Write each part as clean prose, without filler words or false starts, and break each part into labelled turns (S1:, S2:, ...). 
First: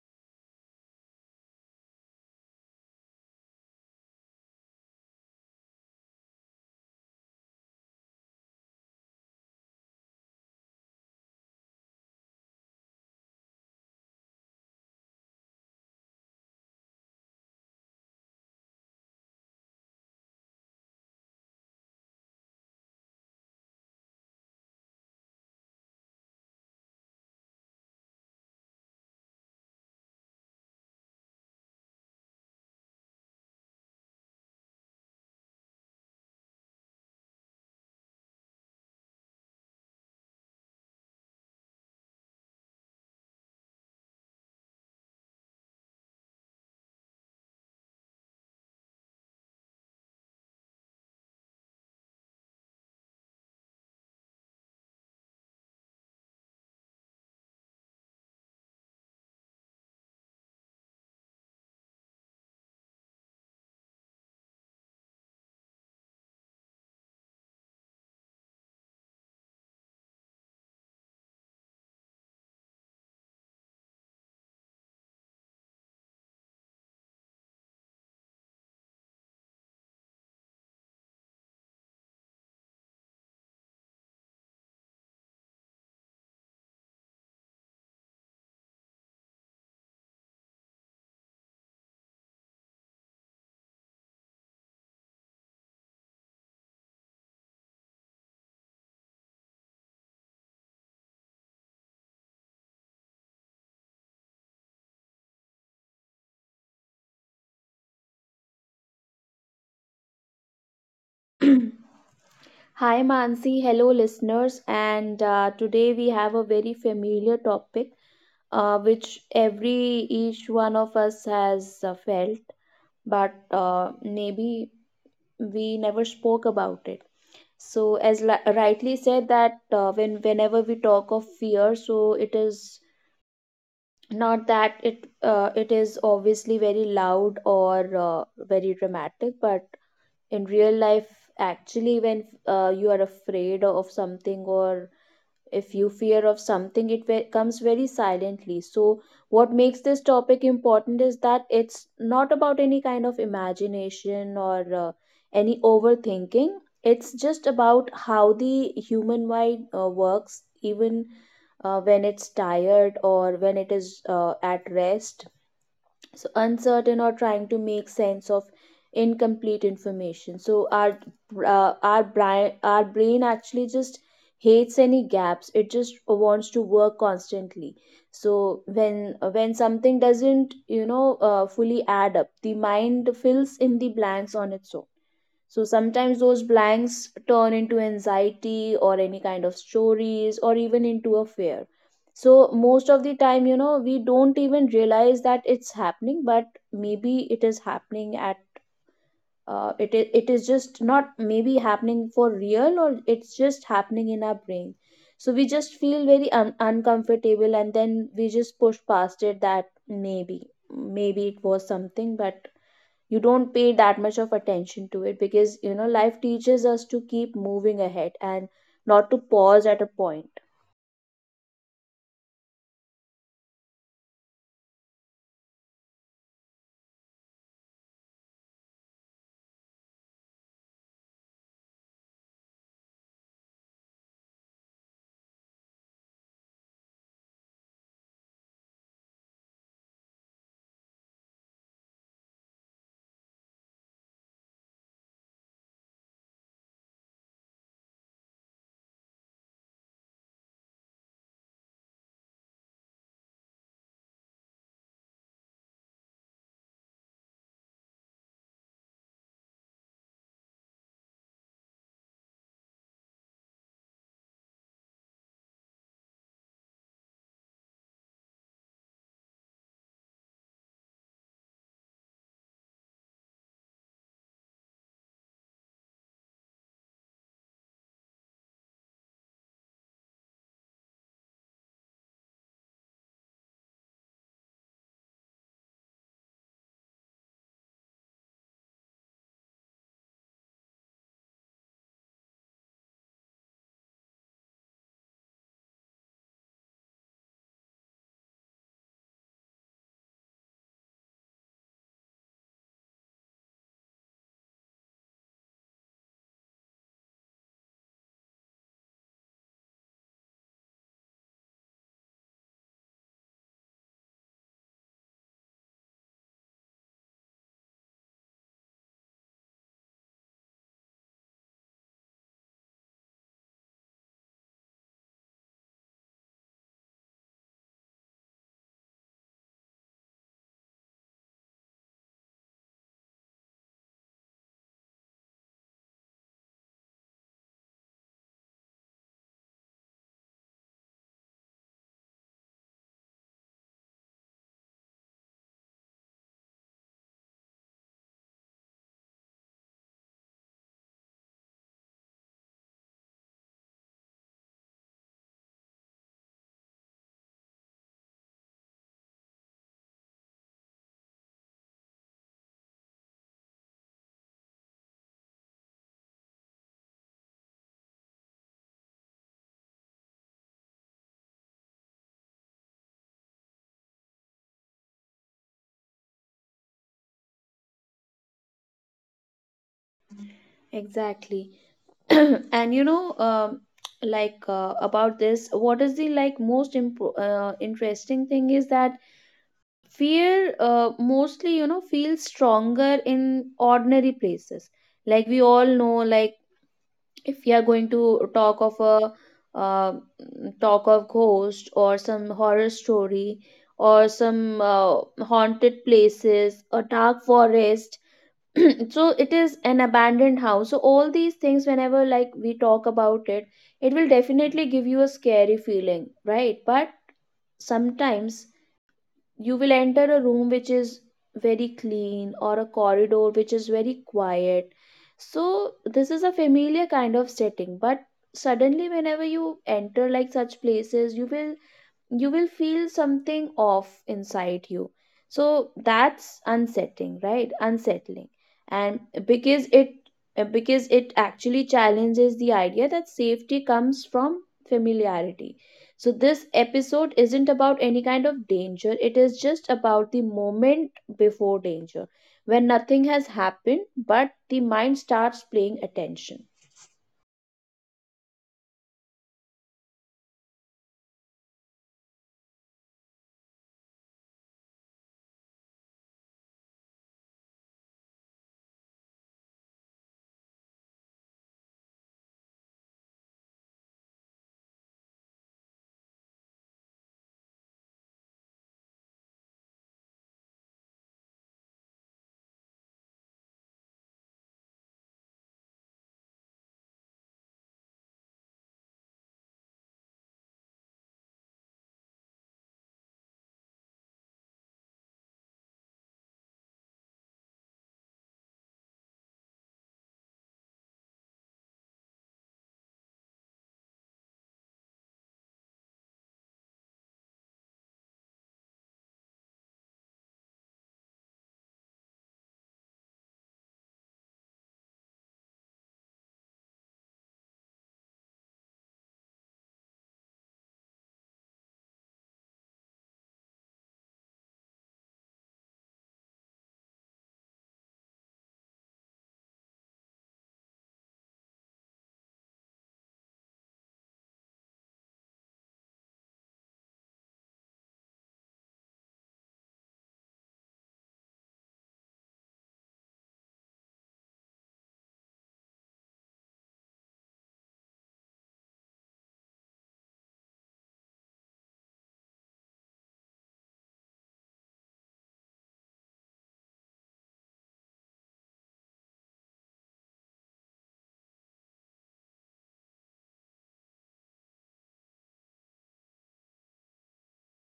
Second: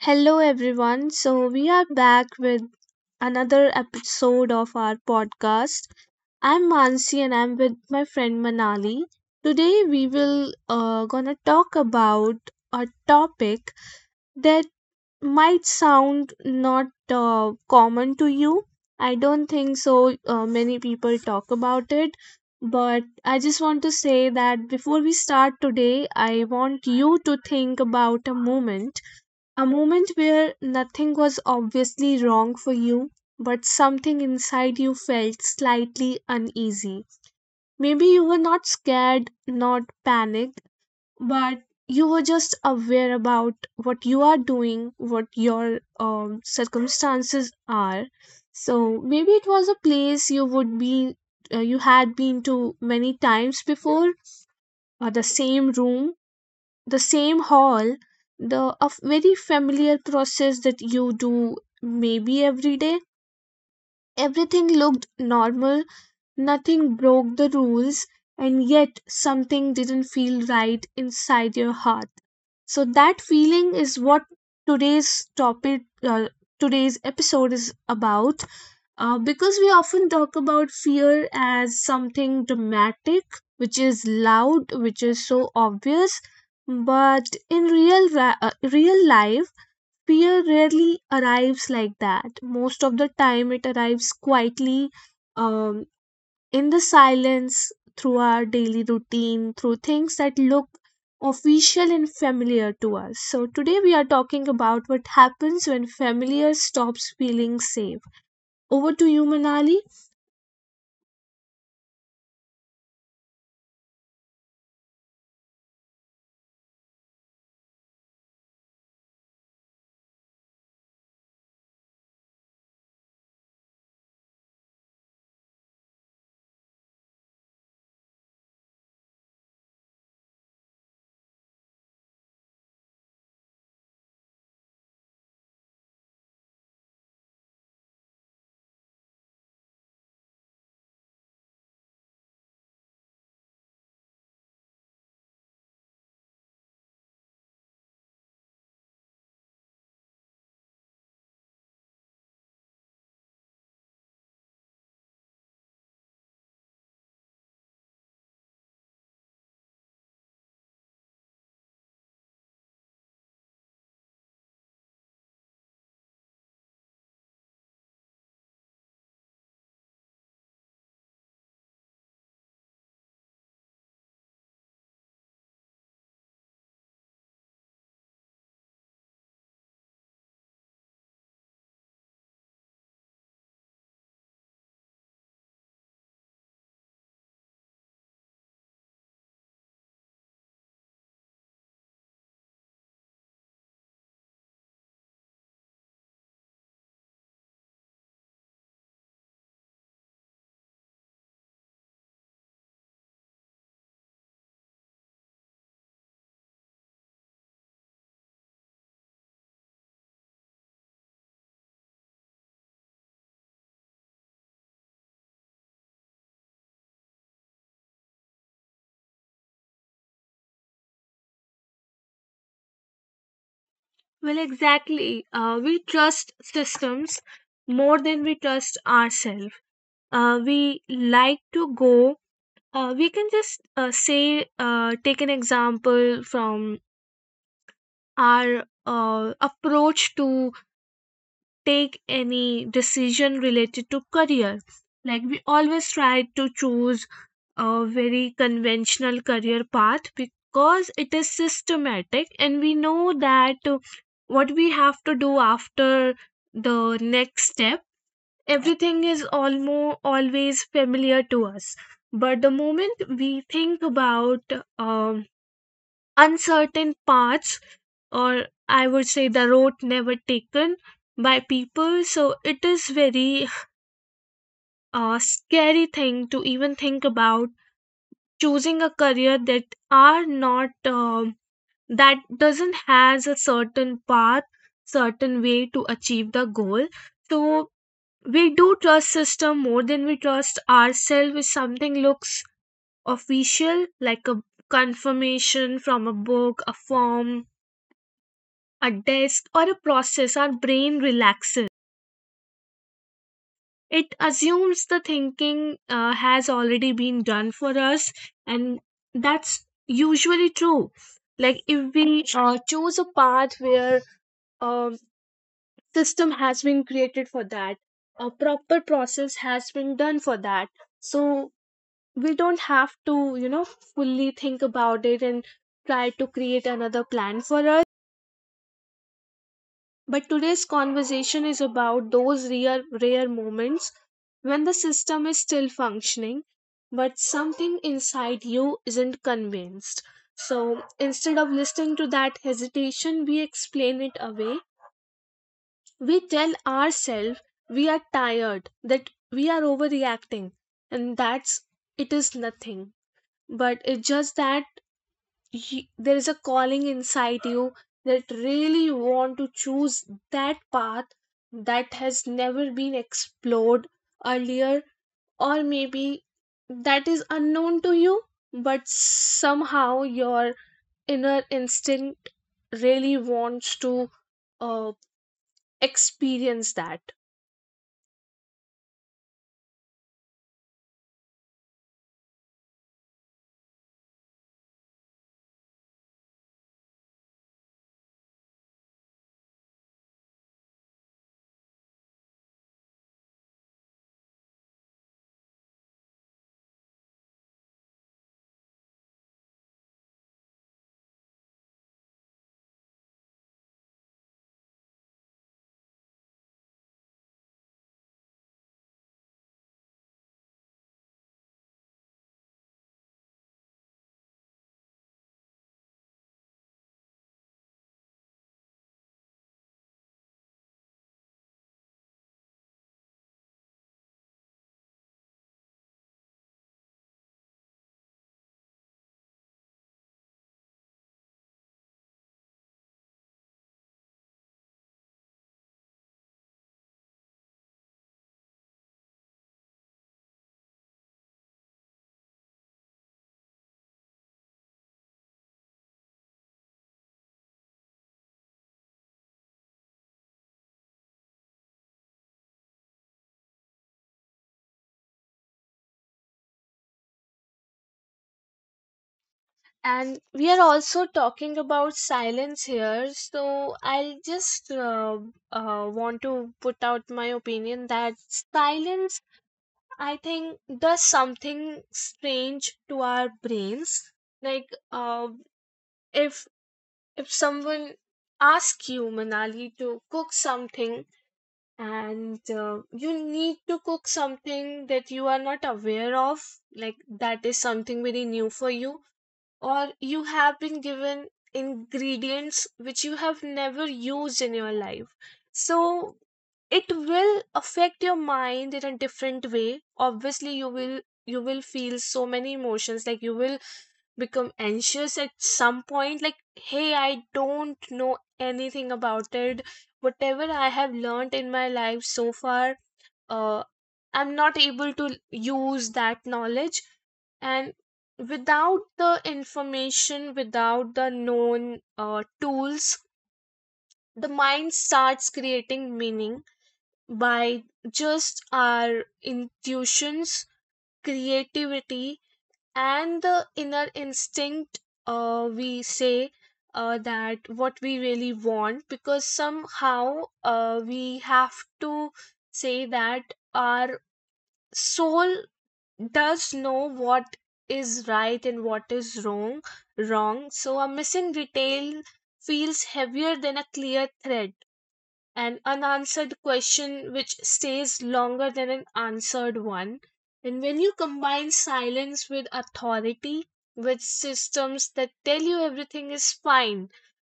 S1: Hello, everyone. So, we are back with another episode of our podcast. I'm Mansi and I'm with my friend Manali. Today, we will gonna talk about a topic that might sound not common to you. I don't think so many people talk about it. But I just want to say that before we start today, I want you to think about a moment where nothing was obviously wrong for you, but something inside you felt slightly uneasy. Maybe you were not scared, not panicked, but you were just aware about what you are doing, what your circumstances are. So maybe it was a place you would be, you had been to many times before, or the same room, the same hall, the a very familiar process that you do maybe every day. Everything looked normal, nothing broke the rules, and yet something didn't feel right inside your heart. So that feeling is what today's topic uh, today's episode is about. Because we often talk about fear as something dramatic, which is loud, which is so obvious, but in real life, fear rarely arrives like that. Most of the time, it arrives quietly, um, in the silence, through our daily routine, through things that look official and familiar to us. So today we are talking about what happens when familiar stops feeling safe. Over to you, Manali.
S2: Hi, Mansi. Hello, listeners. And today we have a very familiar topic which every each one of us has felt, but maybe we never spoke about it. So, as rightly said, that whenever we talk of fear, so it is not that it is obviously very loud or very dramatic, but in real life actually when you are afraid of something, or if you fear of something, it comes very silently. So what makes this topic important is that it's not about any kind of imagination or any overthinking. It's just about how the human mind works, even when it's tired or when it is at rest, so uncertain or trying to make sense of incomplete information. So our brain actually just hates any gaps. It just wants to work constantly. So when something doesn't fully add up, the mind fills in the blanks on its own. So sometimes those blanks turn into anxiety or any kind of stories or even into a fear. So most of the time, we don't even realize that it's happening, but maybe it is happening at it is just not maybe happening for real, or it's just happening in our brain. So we just feel very uncomfortable and then we just push past it, that maybe it was something, but you don't pay that much of attention to it because you know life teaches us to keep moving ahead and not to pause at a point.
S1: Well, exactly. We trust systems more than we trust ourselves. We like to go, we can just say, take an example from our approach to take any decision related to career. Like we always try to choose a very conventional career path because it is systematic, and we know that what we have to do after the next step, everything is almost always familiar to us. But the moment we think about uncertain paths, or I would say the road never taken by people, so it is very scary thing to even think about choosing a career that are not um, that doesn't has a certain path, certain way to achieve the goal. So we do trust system more than we trust ourselves. If something looks official, like a confirmation from a book, a form, a desk, or a process, our brain relaxes. It assumes the thinking has already been done for us, and that's usually true. Like if we choose a path where um system has been created for that, a proper process has been done for that, so we don't have to, you know, fully think about it and try to create another plan for us. But today's conversation is about those rare, rare moments when the system is still functioning, but something inside you isn't convinced. So instead of listening to that hesitation, we explain it away. We tell ourselves we are tired, that we are overreacting, and that's it is nothing. But it's just that there is a calling inside you that really want to choose that path that has never been explored earlier, or maybe that is unknown to you, but somehow your inner instinct really wants to uh, experience that.
S2: Exactly. And about this, what is the most interesting thing is that fear, mostly, you know, feels stronger in ordinary places. Like, we all know, like, if we are going to talk of a, uh, talk of ghost or some horror story or some, uh, haunted places, a dark forest, so it is an abandoned house. So all these things, whenever, like, we talk about it, it will definitely give you a scary feeling, right? But sometimes you will enter a room which is very clean or a corridor which is very quiet. So this is a familiar kind of setting, but suddenly, whenever you enter like such places, you will feel something off inside you. So that's unsettling, right? Unsettling. And because it because it actually challenges the idea that safety comes from familiarity. So this episode isn't about any kind of danger, it is just about the moment before danger, when nothing has happened but the mind starts paying attention.
S1: And we are also talking about silence here, so I'll just want to put out my opinion that silence, I think, does something strange to our brains. Like if if someone asks you, Manali, to cook something, and you need to cook something that you are not aware of, like that is something very new for you, or you have been given ingredients which you have never used in your life. So it will affect your mind in a different way. Obviously, you will, you will feel so many emotions. Like you will become anxious at some point, like, hey, I don't know anything about it. Whatever I have learned in my life so far, uh, I'm not able to use that knowledge. And without the information, without the known tools, the mind starts creating meaning by just our intuitions, creativity, and the inner instinct. We say that what we really want, because somehow we have to say that our soul does know what is right and what is wrong. So a missing detail feels heavier than a clear thread, an unanswered question which stays longer than an answered one. And when you combine silence with authority, with systems that tell you everything is fine,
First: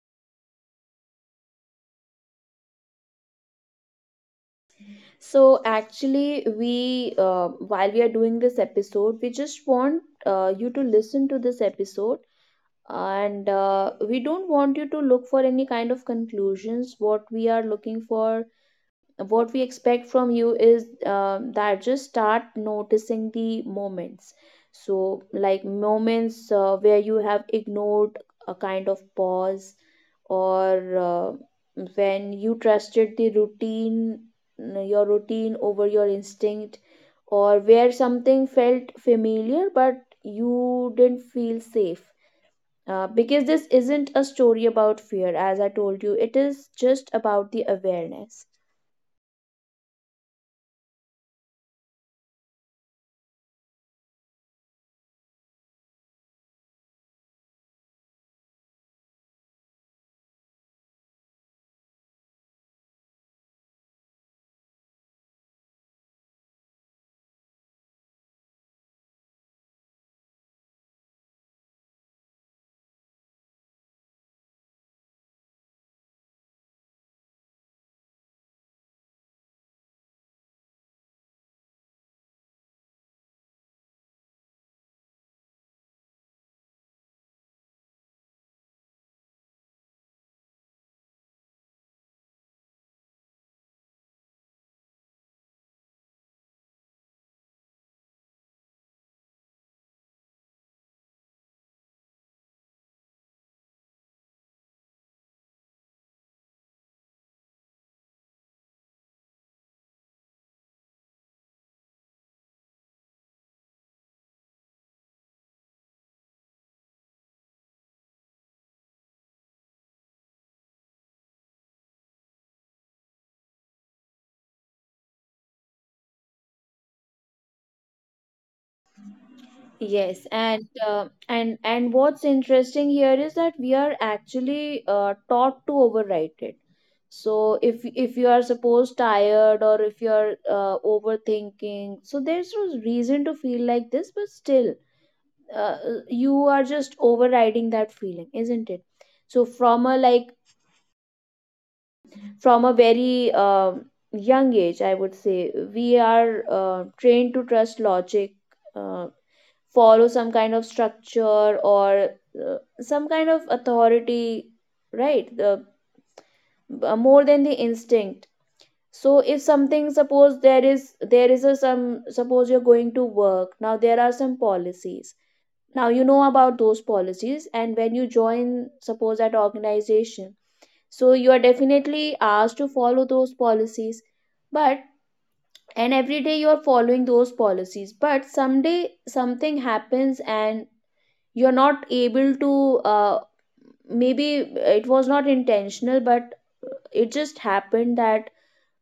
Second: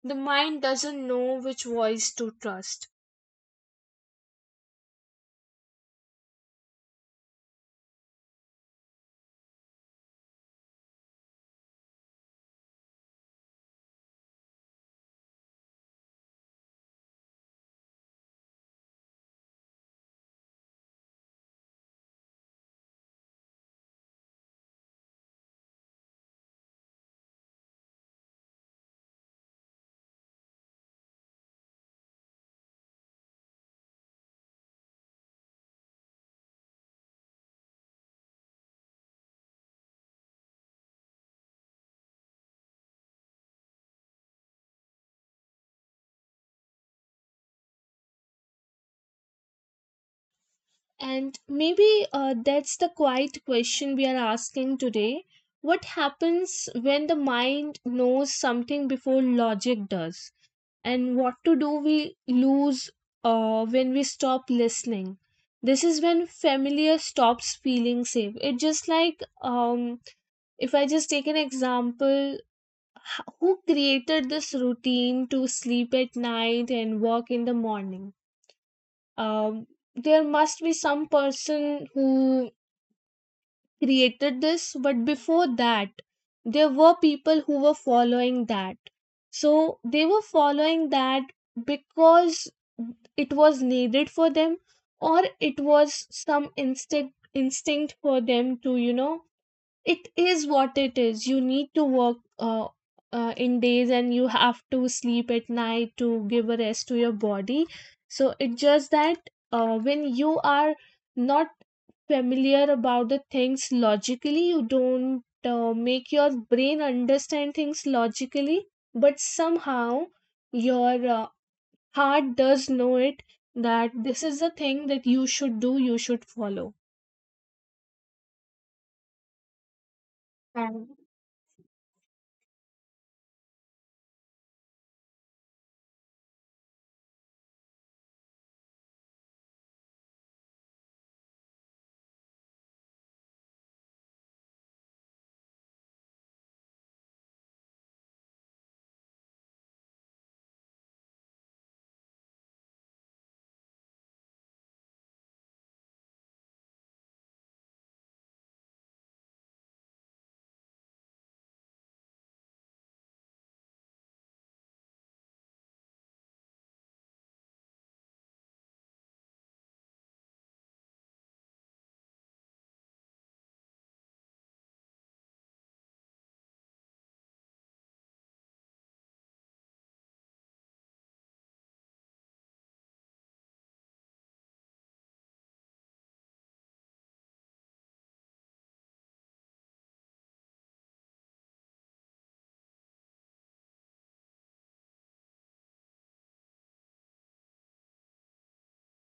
S1: the mind doesn't know which voice to trust.
S2: So actually, we while we are doing this episode, we just want you to listen to this episode, and we don't want you to look for any kind of conclusions. What we are looking for, what we expect from you is that just start noticing the moments. So, like, moments where you have ignored a kind of pause, or when you trusted the routine, your routine, over your instinct, or where something felt familiar but you didn't feel safe. Because this isn't a story about fear, as I told you, it is just about the awareness.
S1: And maybe that's the quiet question we are asking today. What happens when the mind knows something before logic does? And what to do we lose when we stop listening? This is when familiar stops feeling safe. It just like if I just take an example, who created this routine to sleep at night and work in the morning? um, there must be some person who created this, but before that, there were people who were following that. So they were following that because it was needed for them, or it was some instinct for them. To, you know, it is what it is, you need to work in days, and you have to sleep at night to give a rest to your body. So it's just that when you are not familiar about the things logically, you don't make your brain understand things logically, but somehow your heart does know it, that this is the thing that you should do, you should follow.
S2: Yes, and and what's interesting here is that we are actually taught to overwrite it. So if you are supposed tired, or if you are overthinking, so there's no reason to feel like this, but still, uh, you are just overriding that feeling, isn't it? So from a very young age, I would say we are trained to trust logic. um Follow some kind of structure or some kind of authority, right? the More than the instinct. So if something, suppose there is a some, suppose you're going to work, now there are some policies. Now you know about those policies, and when you join, suppose, that organization, so you are definitely asked to follow those policies. But, and every day you are following those policies, but someday something happens and you're not able to, uh, maybe it was not intentional, but it just happened that,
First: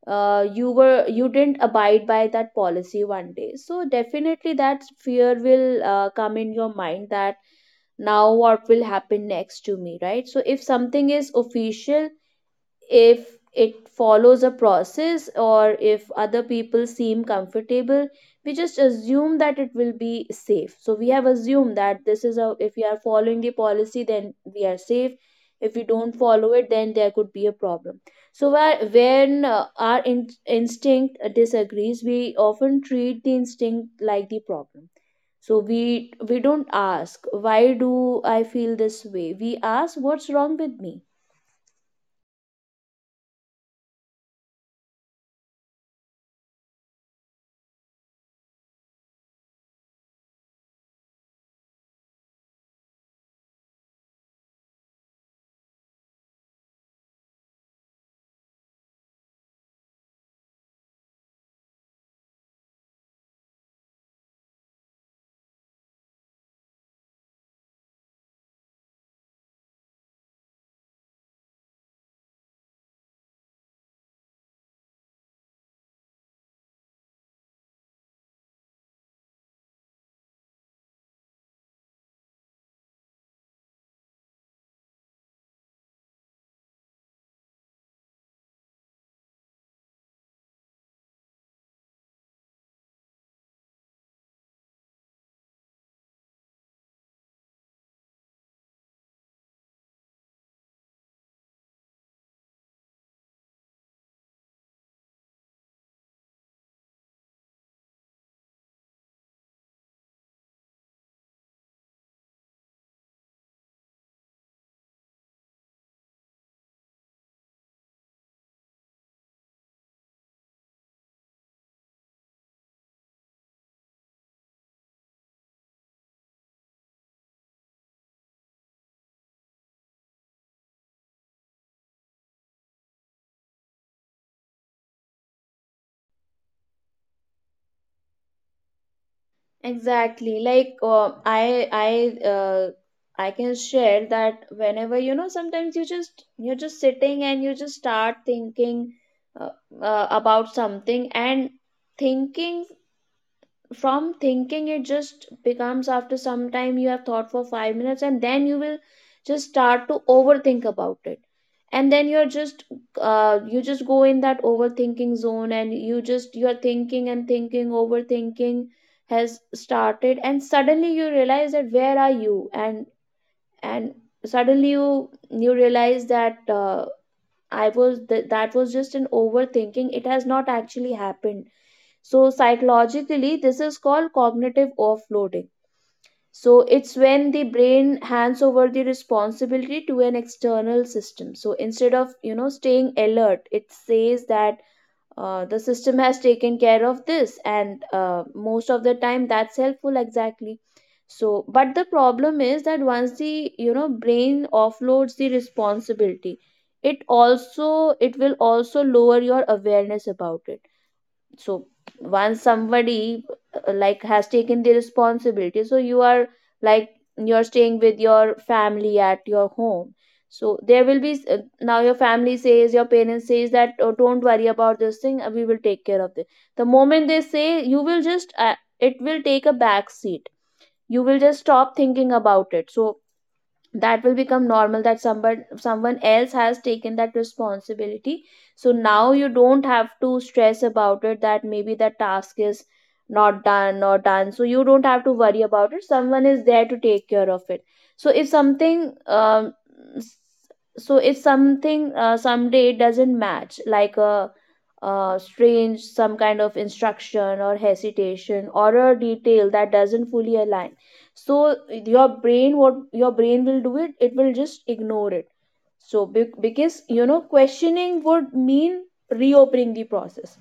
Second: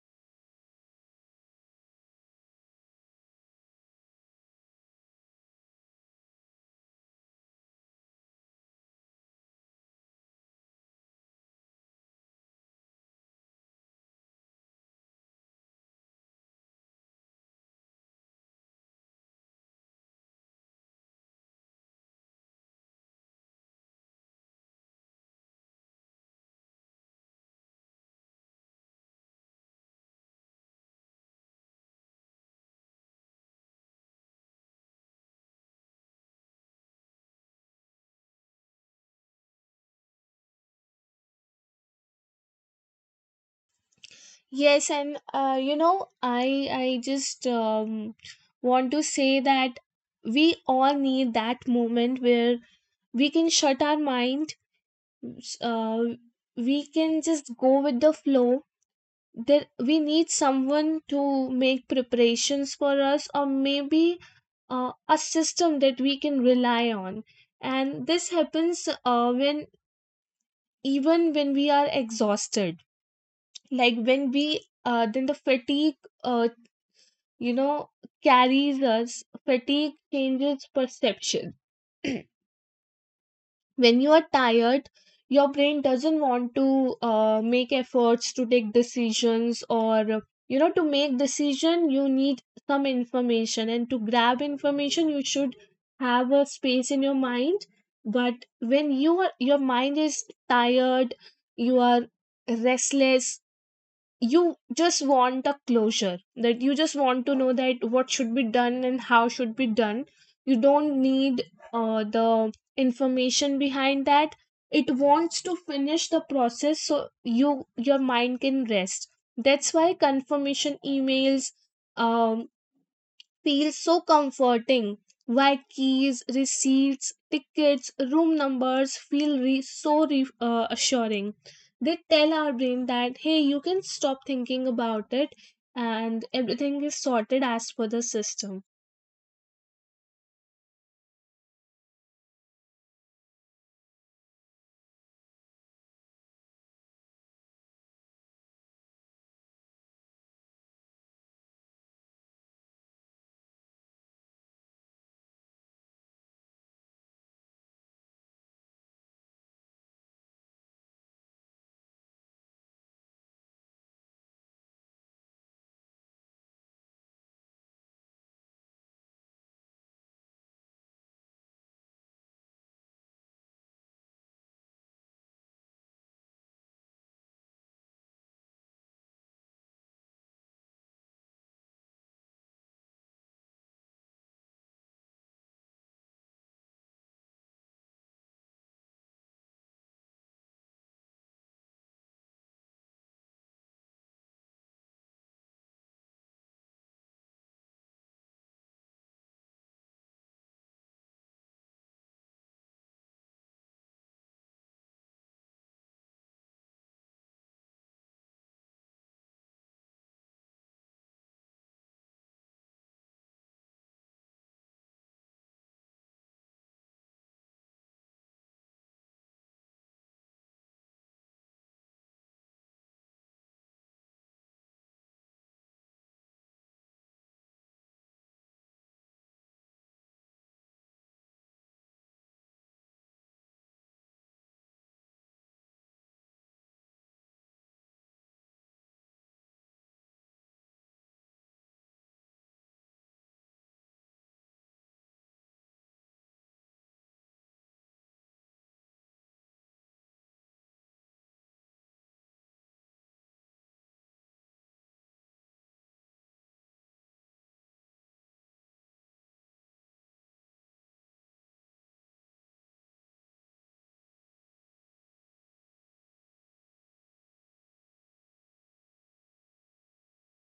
S2: you didn't abide by that policy one day, so definitely that fear will come in your mind that now what will happen next to me, right? So if something is official, if it follows a process, or if other people seem comfortable, we just assume that it will be safe. So we have assumed that this is a, if we are following the policy, then we are safe. If we don't follow it, then there could be a problem. So when our instinct disagrees, we often treat the instinct like the problem. So we don't ask why do I feel this way, we ask what's wrong with me.
S1: Yes, and you know, I just want to say that we all need that moment where we can shut our mind, s- uh, we can just go with the flow. There, we need someone to make preparations for us, or maybe a system that we can rely on. And this happens when, even when we are exhausted, like when we then the fatigue uh, you know, carries us. Fatigue changes perception. When you are tired, your brain doesn't want to make efforts to take decisions. Or, you know, to make decision you need some information, and to grab information you should have a space in your mind. But when you are, your mind is tired, you are restless, you just want a closure, that you just want to know that what should be done and how should be done. You don't need the information behind that. It wants to finish the process so you, your mind, can rest. That's why confirmation emails um, feels so comforting. Why keys, receipts, tickets, room numbers feel assuring. They tell our brain that, hey, you can stop thinking about it, and everything is sorted as per the system.
S2: Exactly. Like, I can share that, whenever, you know, sometimes you're just sitting and you just start thinking, uh, about something, and thinking, from thinking it just becomes, after some time you have thought for 5 minutes and then you will just start to overthink about it. And then you're just, you just go in that overthinking zone and you just, you're thinking and thinking, overthinking has started, and suddenly you realize that where are you, and suddenly you realize that, that was just an overthinking, it has not actually happened. So, psychologically, this is called cognitive offloading. So, it's when the brain hands over the responsibility to an external system. So, instead of, you know, staying alert, it says that the system has taken care of this, and most of the time that's helpful, exactly. So, but the problem is that once the, you know, brain offloads the responsibility, it will also lower your awareness about it. So once somebody, like, has taken the responsibility, so you are like you're staying with your family at your home, so there will be, now your family says your parents says that, oh, don't worry about this thing, we will take care of this. The moment they say, you will just, it will take a back seat, you will just stop thinking about it. So that will become normal, that someone else has taken that responsibility. So now you don't have to stress about it, that maybe the task is not done or done, so you don't have to worry about it, someone is there to take care of it. So if something, s- so if something, someday it doesn't match, like a, strange some kind of instruction or hesitation, or a detail that doesn't fully align, so your brain, what your brain will do, it will just ignore it. So because, you know, questioning would mean reopening the process.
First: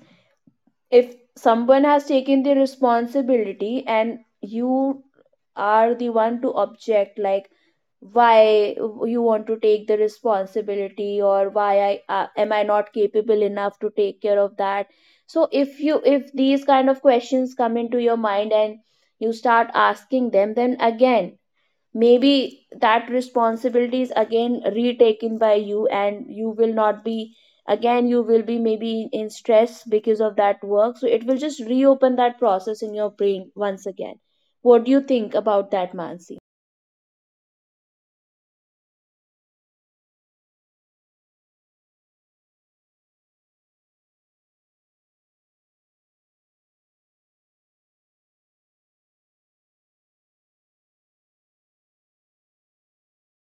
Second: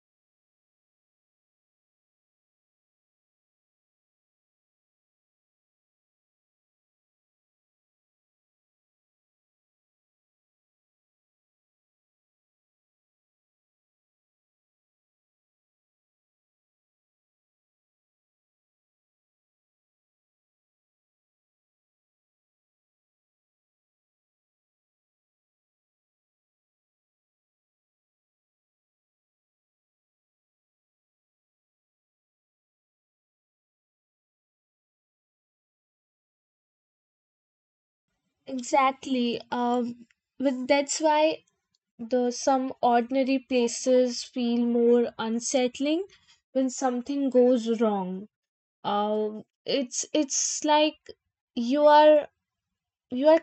S2: If someone has taken the responsibility and you are the one to object, like, why, you want to take the responsibility, or why I am I not capable enough to take care of that. So if you, if these kind of questions come into your mind and you start asking them, then again maybe that responsibility is again retaken by you, and you will not be again you will be maybe in stress because of that work, so it will just reopen that process in your brain once again. What do you think about that, Mansi?
S1: Exactly. That's why the some ordinary places feel more unsettling when something goes wrong. It's like you are, you are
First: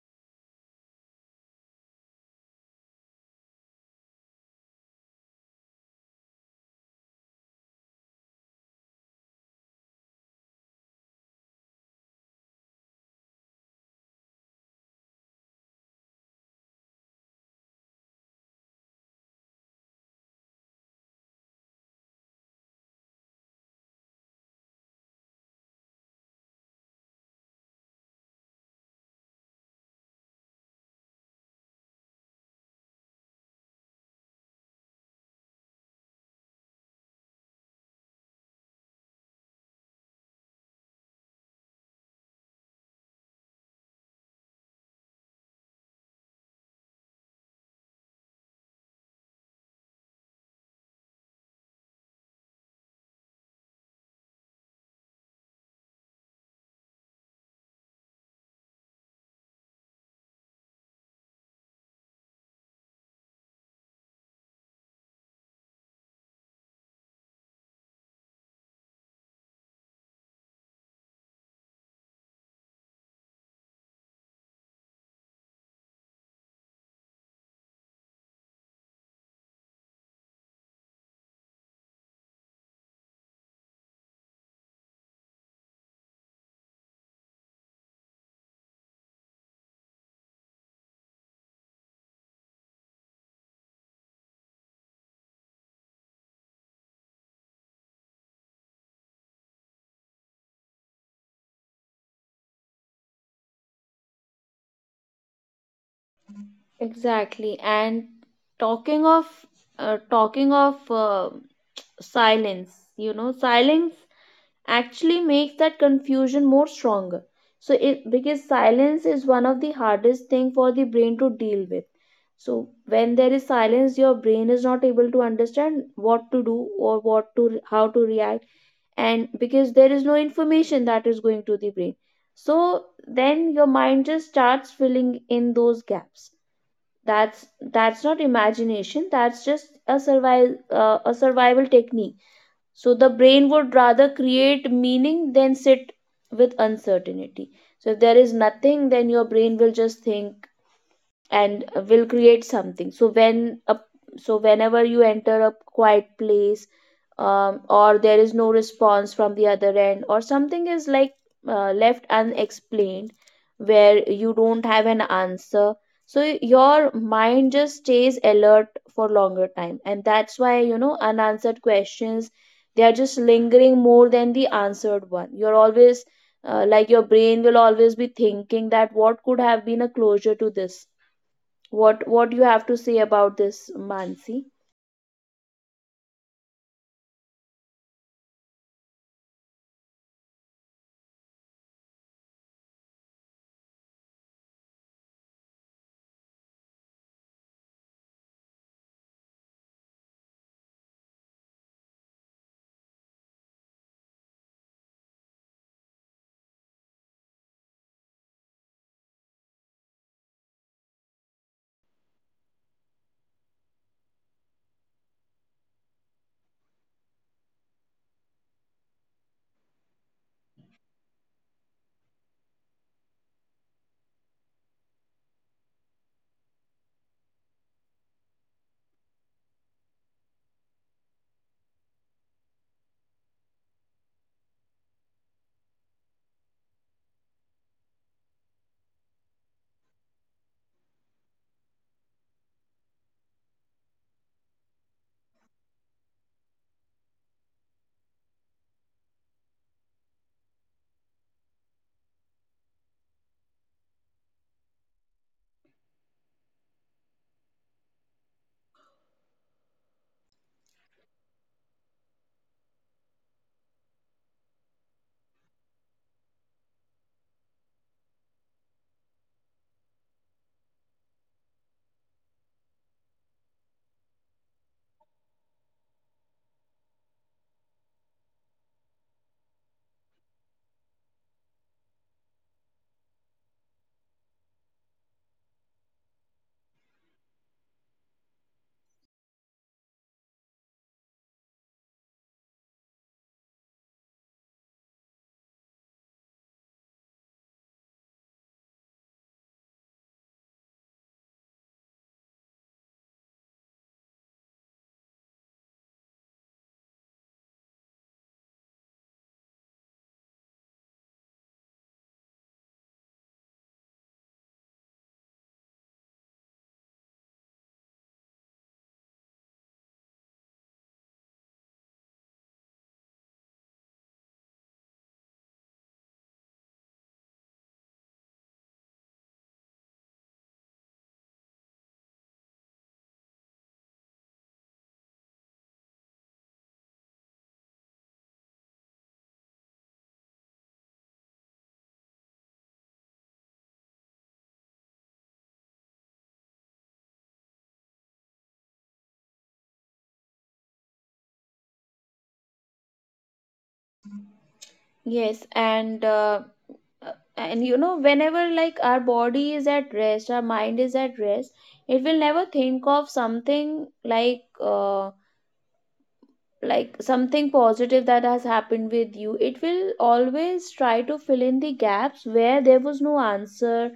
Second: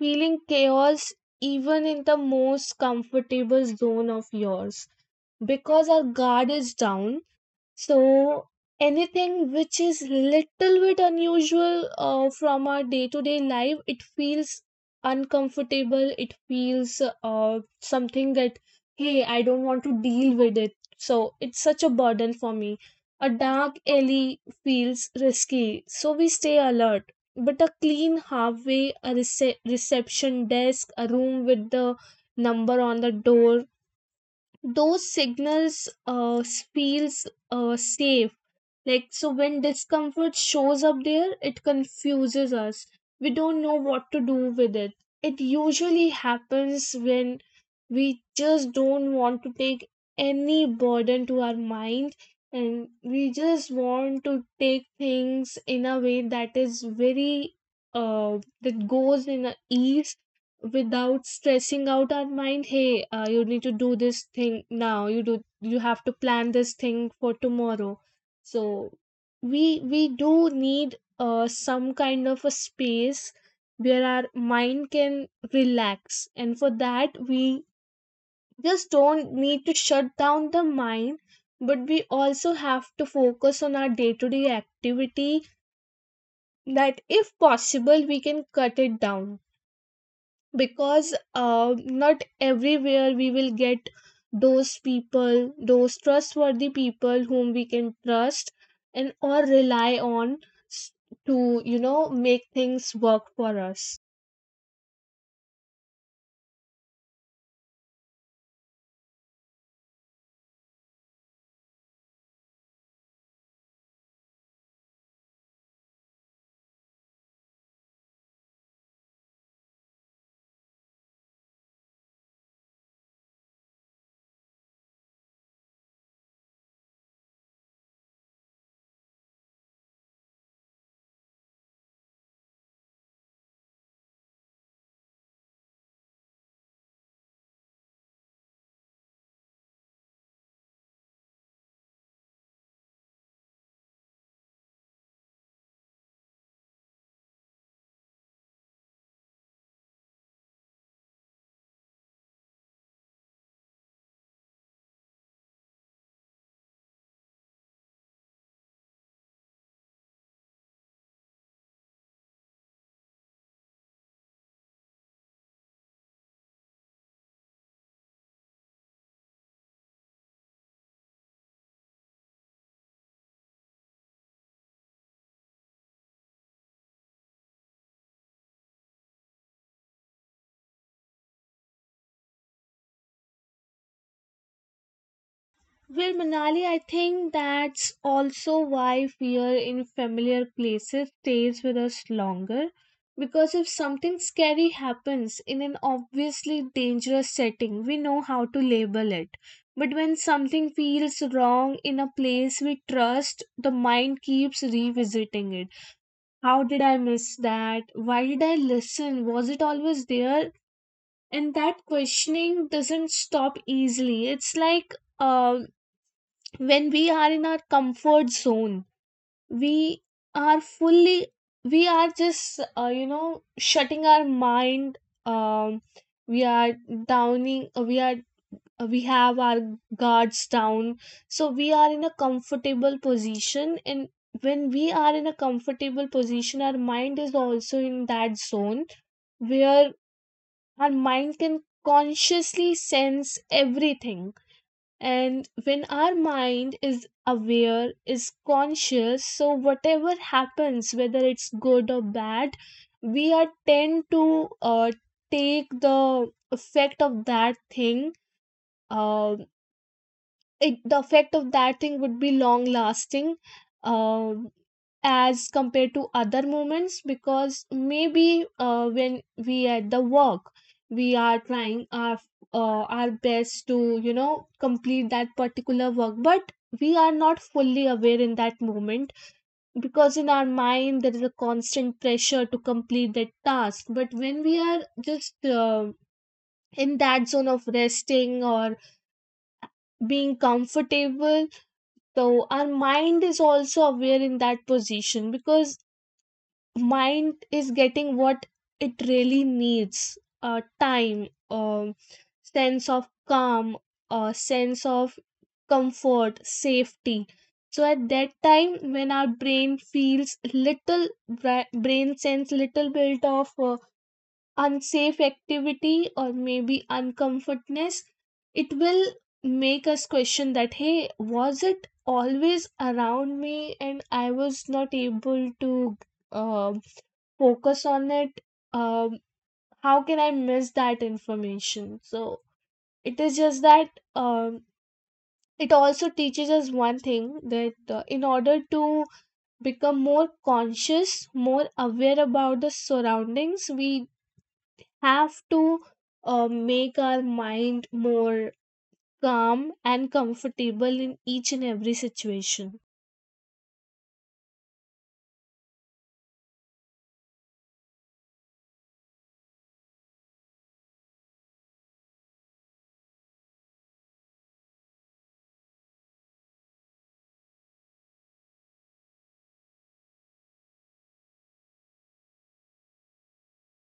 S1: feeling chaos even in the most comfortable zone of yours, because our guard is down. So anything which is little bit unusual from our day to day life, it feels uncomfortable. It feels something that, hey, I don't want to deal with it. So it's such a burden for me. A dark alley feels risky, so we stay alert. But a clean halfway, a reception desk, a room with the number on the door, those signals feels safe. Like, so when discomfort shows up there, it confuses us. We don't know what to do with it. It usually happens when we just don't want to take any burden to our mind, and we just want to take things in a way that is very, that goes in a ease, without stressing out our mind, hey, you need to do this thing now, you do, you have to plan this thing for tomorrow. So we do need some kind of a space where our mind can relax. And for that, we just don't need to shut down the mind, but we also have to focus on our day to day activity. That if possible, we can cut it down, because not everywhere we will get those people, those trustworthy people, whom we can trust and or rely on, s- to, you know, make things work for us.
S2: Exactly, and talking of talking of silence. You know, silence actually makes that confusion more stronger. So it, because silence is one of the hardest thing for the brain to deal with. So when there is silence, your brain is not able to understand what to do, or what to, how to react. And because there is no information that is going to the brain, so then your mind just starts filling in those gaps. that's that's not imagination, that's just a survival technique. So the brain would rather create meaning than sit with uncertainty. So if there is nothing, then your brain will just think and will create something. So whenever you enter a quiet place, or there is no response from the other end, or something is like left unexplained, where you don't have an answer. So your mind just stays alert for longer time, and that's why unanswered questions, they are just lingering more than the answered one. You're always like, your brain will always be thinking that what could have been a closure to this. What you have to say about this, Mansi?
S1: Well, Manali, I think that's also why fear in familiar places stays with us longer. Because if something scary happens in an obviously dangerous setting, we know how to label it. But when something feels wrong in a place we trust, the mind keeps revisiting it. How did I miss that? Why did I listen? Was it always there? And that questioning doesn't stop easily. It's like uh, when we are in our comfort zone we are fully we are just you know shutting our mind um we are downing uh, we are we have our guards down, so we are in a comfortable position. And when we are in a comfortable position, our mind is also in that zone where our mind can consciously sense everything. And when our mind is aware, is conscious, so whatever happens, whether it's good or bad, we are tend to take the effect of that thing. uh, the effect of that thing would be long lasting um as compared to other moments. Because maybe when we at the work, we are trying our best to you know complete that particular work, but we are not fully aware in that moment, because in our mind there is a constant pressure to complete that task. But when we are just in that zone of resting or being comfortable, so our mind is also aware in that position, because mind is getting what it really needs. Time, sense of calm, sense of comfort, safety. So at that time, when our brain feels little brain sense little bit of unsafe activity or maybe uncomfortness, it will make us question that, hey, was it always around me and I was not able to uh, focus on it. um, how can I miss that information? So it is just that um, it also teaches us one thing, that in order to become more conscious, more aware about the surroundings, we have to make our mind more calm and comfortable in each and every situation.
S2: Yes, and you know, whenever like our body is at rest, our mind is at rest, it will never think of something like something positive that has happened with you. It will always try to fill in the gaps where there was no answer,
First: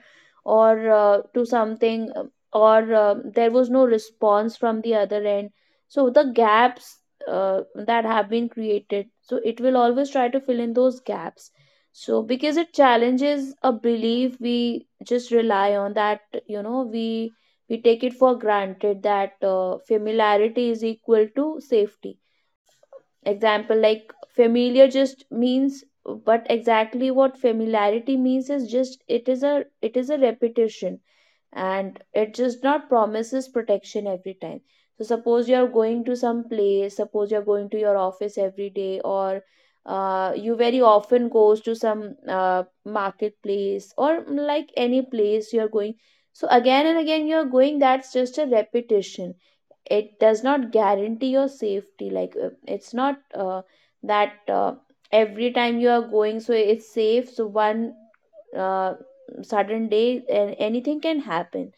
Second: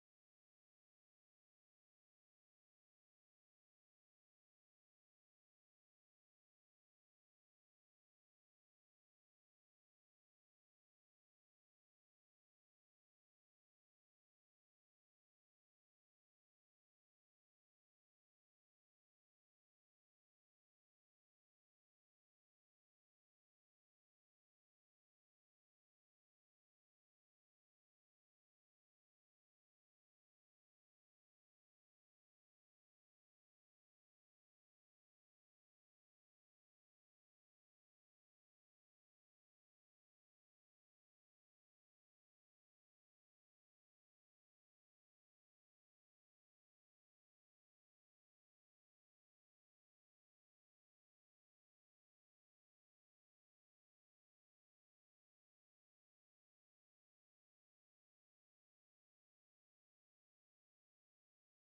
S2: or to something, or there was no response from the other end. So the gaps that have been created, so it will always try to fill in those gaps. So because it challenges a belief, we just rely on that. You know, we take it for granted that familiarity is equal to safety. Example, like, familiar just means, but exactly what familiarity means is just, it is a repetition, and it just not promises protection every time. So suppose you are going to some place, suppose you are going to your office every day, or you very often goes to some marketplace or like any place you are going. So again and again you are going, that's just a repetition. It does not guarantee your safety. It's not that every time you are going, so it's safe. So one uh, sudden day, and anything can happen,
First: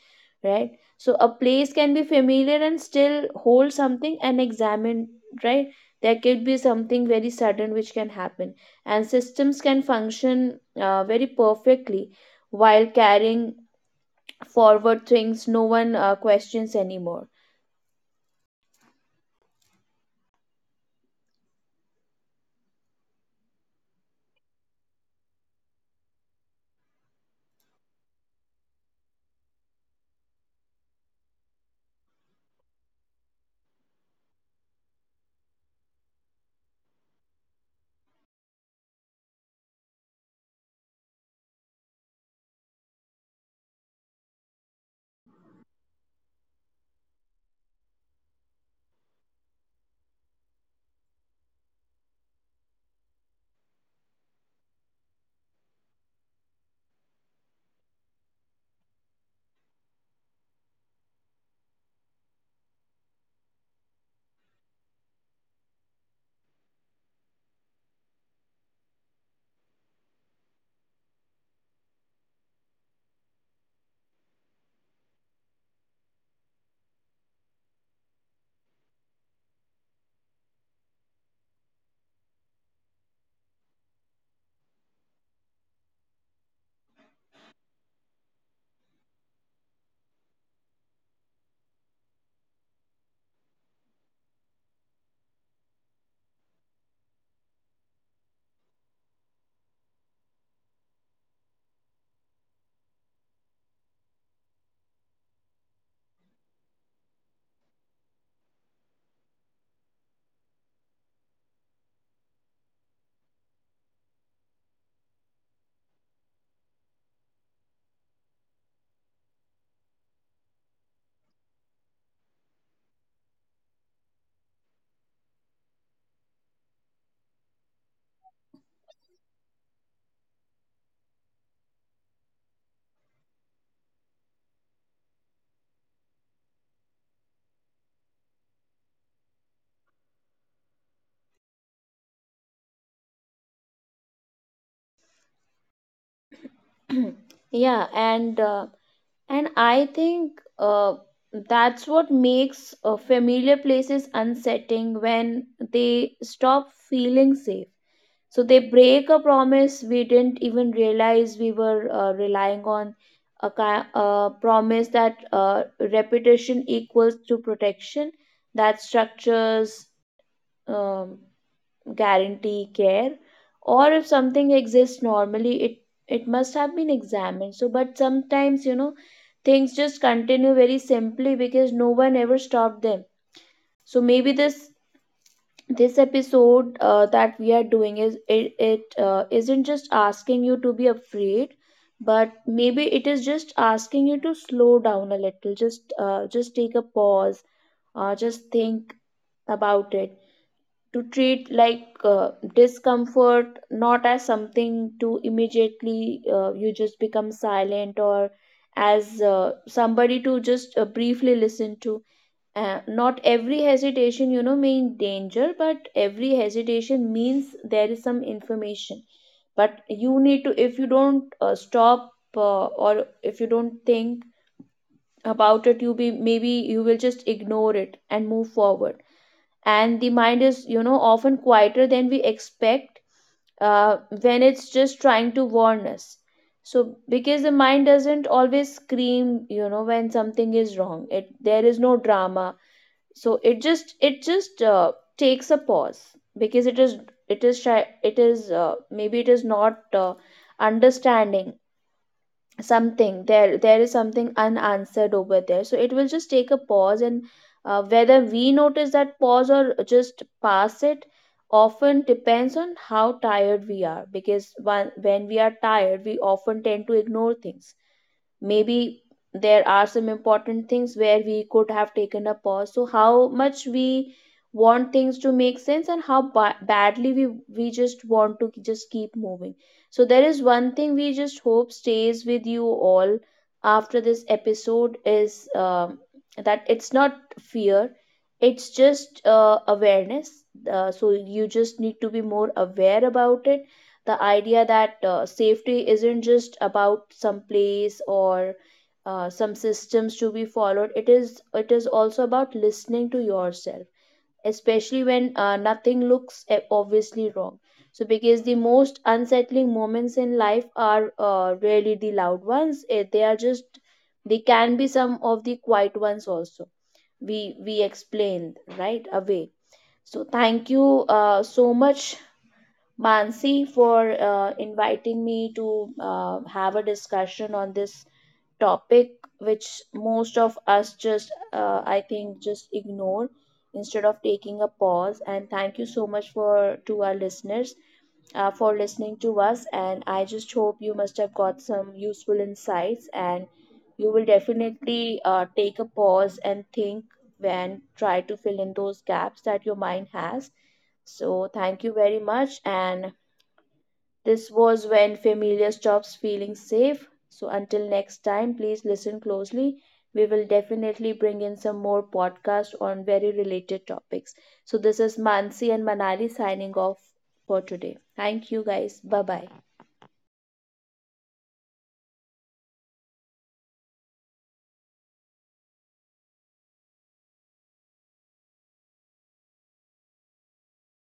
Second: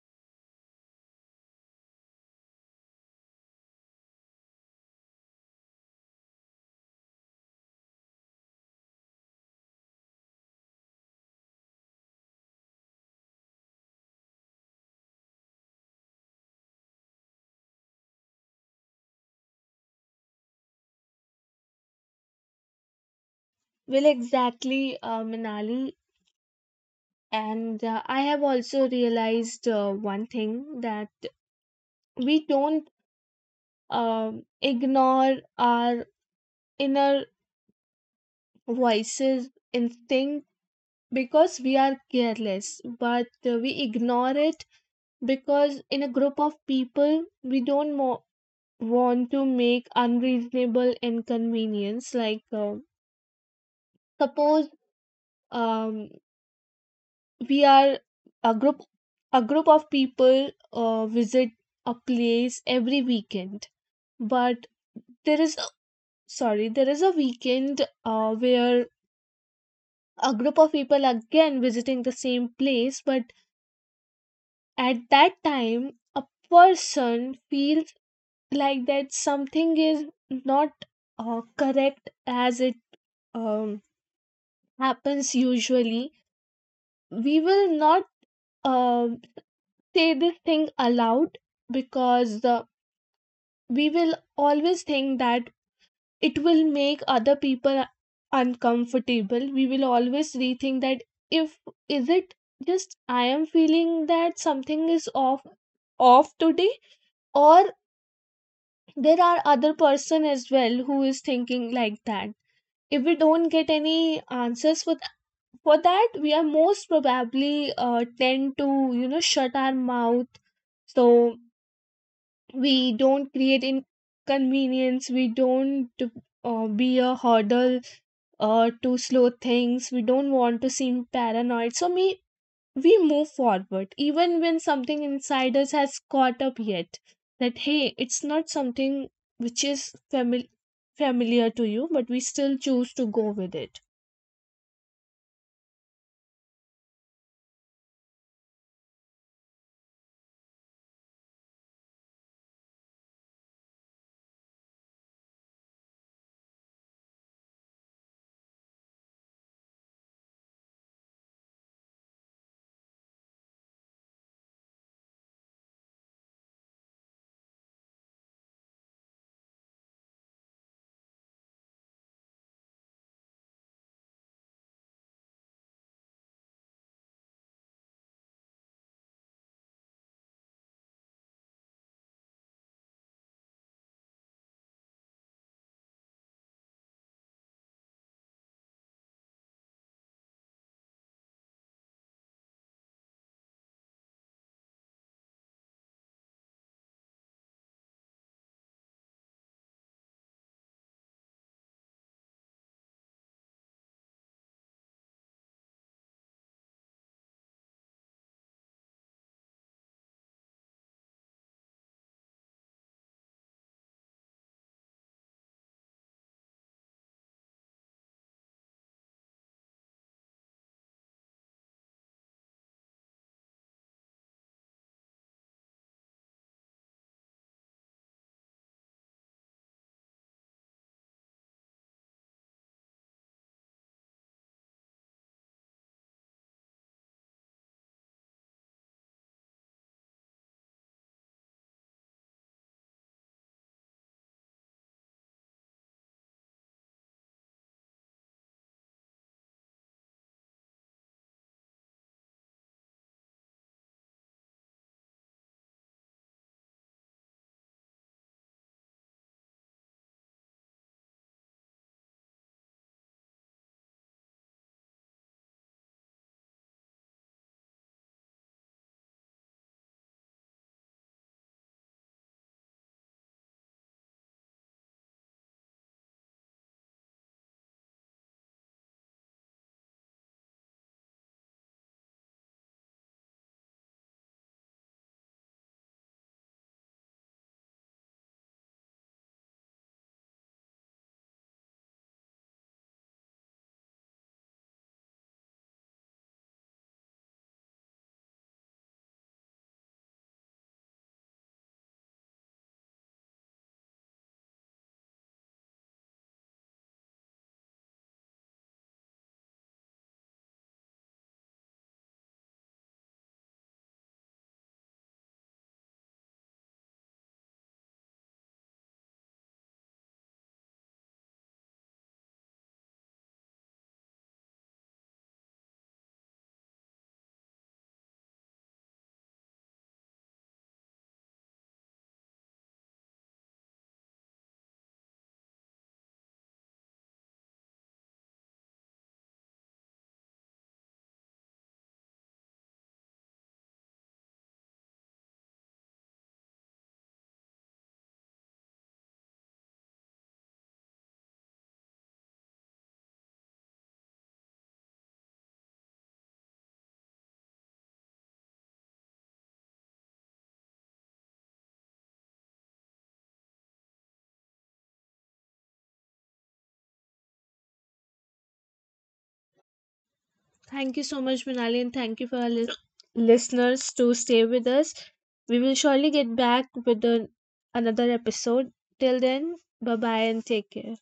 S2: right? So a place can be familiar and still hold something, and examine, right? There could be something very sudden which can happen. And systems can function very perfectly while carrying forward things no one questions anymore.
S1: Well, exactly, Manali. And I have also realized one thing, that we don't ignore our inner voices, instinct, because we are careless, but we ignore it because in a group of people we don't want to make unreasonable inconvenience. Like suppose um, we are a group of people visit a place every weekend. But there is, sorry, there is a weekend where a group of people again visiting the same place, but at that time a person feels like that something is not correct as it um, happens usually. We will not um say this thing aloud, because the, we will always think that it will make other people uncomfortable. We will always rethink that, if, is it just I am feeling that something is off, off today, or there are other person as well who is thinking like that. If we don't get any answers for for that, we are most probably tend to you know shut our mouth. So we don't create inconvenience, we don't be a hurdle to slow things. We don't want to seem paranoid, so we move forward even when something inside us has caught up yet, that hey, it's not something which is familiar to you, but we still choose to go with it.
S2: Yeah, and I think that's what makes familiar places unsettling, when they stop feeling safe. So they break a promise we didn't even realize we were relying on. A promise that reputation equals to protection, that structures um, guarantee care, or if something exists normally, it must have been examined. So but sometimes, you know, things just continue very simply because no one ever stopped them. So maybe this, episode that we are doing is, it isn't just asking you to be afraid, but maybe it is just asking you to slow down a little. Just just take a pause, just think about it. To treat like discomfort not as something to immediately you just become silent, or as somebody to just briefly listen to. Not every hesitation, you know, mean danger, but every hesitation means there is some information. But you need to, if you don't stop, or if you don't think about it, you be maybe you will just ignore it and move forward. And the mind is, you know, often quieter than we expect, when it's just trying to warn us. So because the mind doesn't always scream, you know, when something is wrong. It There is no drama, so it just, it just takes a pause, because it is, it is shy, it is, maybe it is not understanding something. There is something unanswered over there, so it will just take a pause. And whether we notice that pause or just pass it often depends on how tired we are. Because one, when we are tired, we often tend to ignore things. Maybe there are some important things where we could have taken a pause. So how much we want things to make sense, and how badly we just want to just keep moving. So there is one thing we just hope stays with you all after this episode is, that it's not fear, it's just awareness. So you just need to be more aware about it. The idea that safety isn't just about some place, or some systems to be followed. It is, it is also about listening to yourself, especially when nothing looks obviously wrong. So because the most unsettling moments in life are, really the loud ones. Eh, they are just, they can be some of the quiet ones also, we explained right away. So thank you so much, Mansi, for inviting me to have a discussion on this topic, which most of us just, I think, just ignore instead of taking a pause. And thank you so much for to our listeners for listening to us. And I just hope you must have got some useful insights, and you will definitely take a pause and think, and try to fill in those gaps that your mind has. So, thank you very much. And this was When Familiar Stops Feeling Safe. So until next time, please listen closely. We will definitely bring in some more podcasts on very related topics. So this is Mansi and Manali signing off for today. Thank you, guys. Bye bye.
S1: Thank you so much, Manali, and thank you for our listeners to stay with us. We will surely get back with an another episode. Till then, bye bye and take care.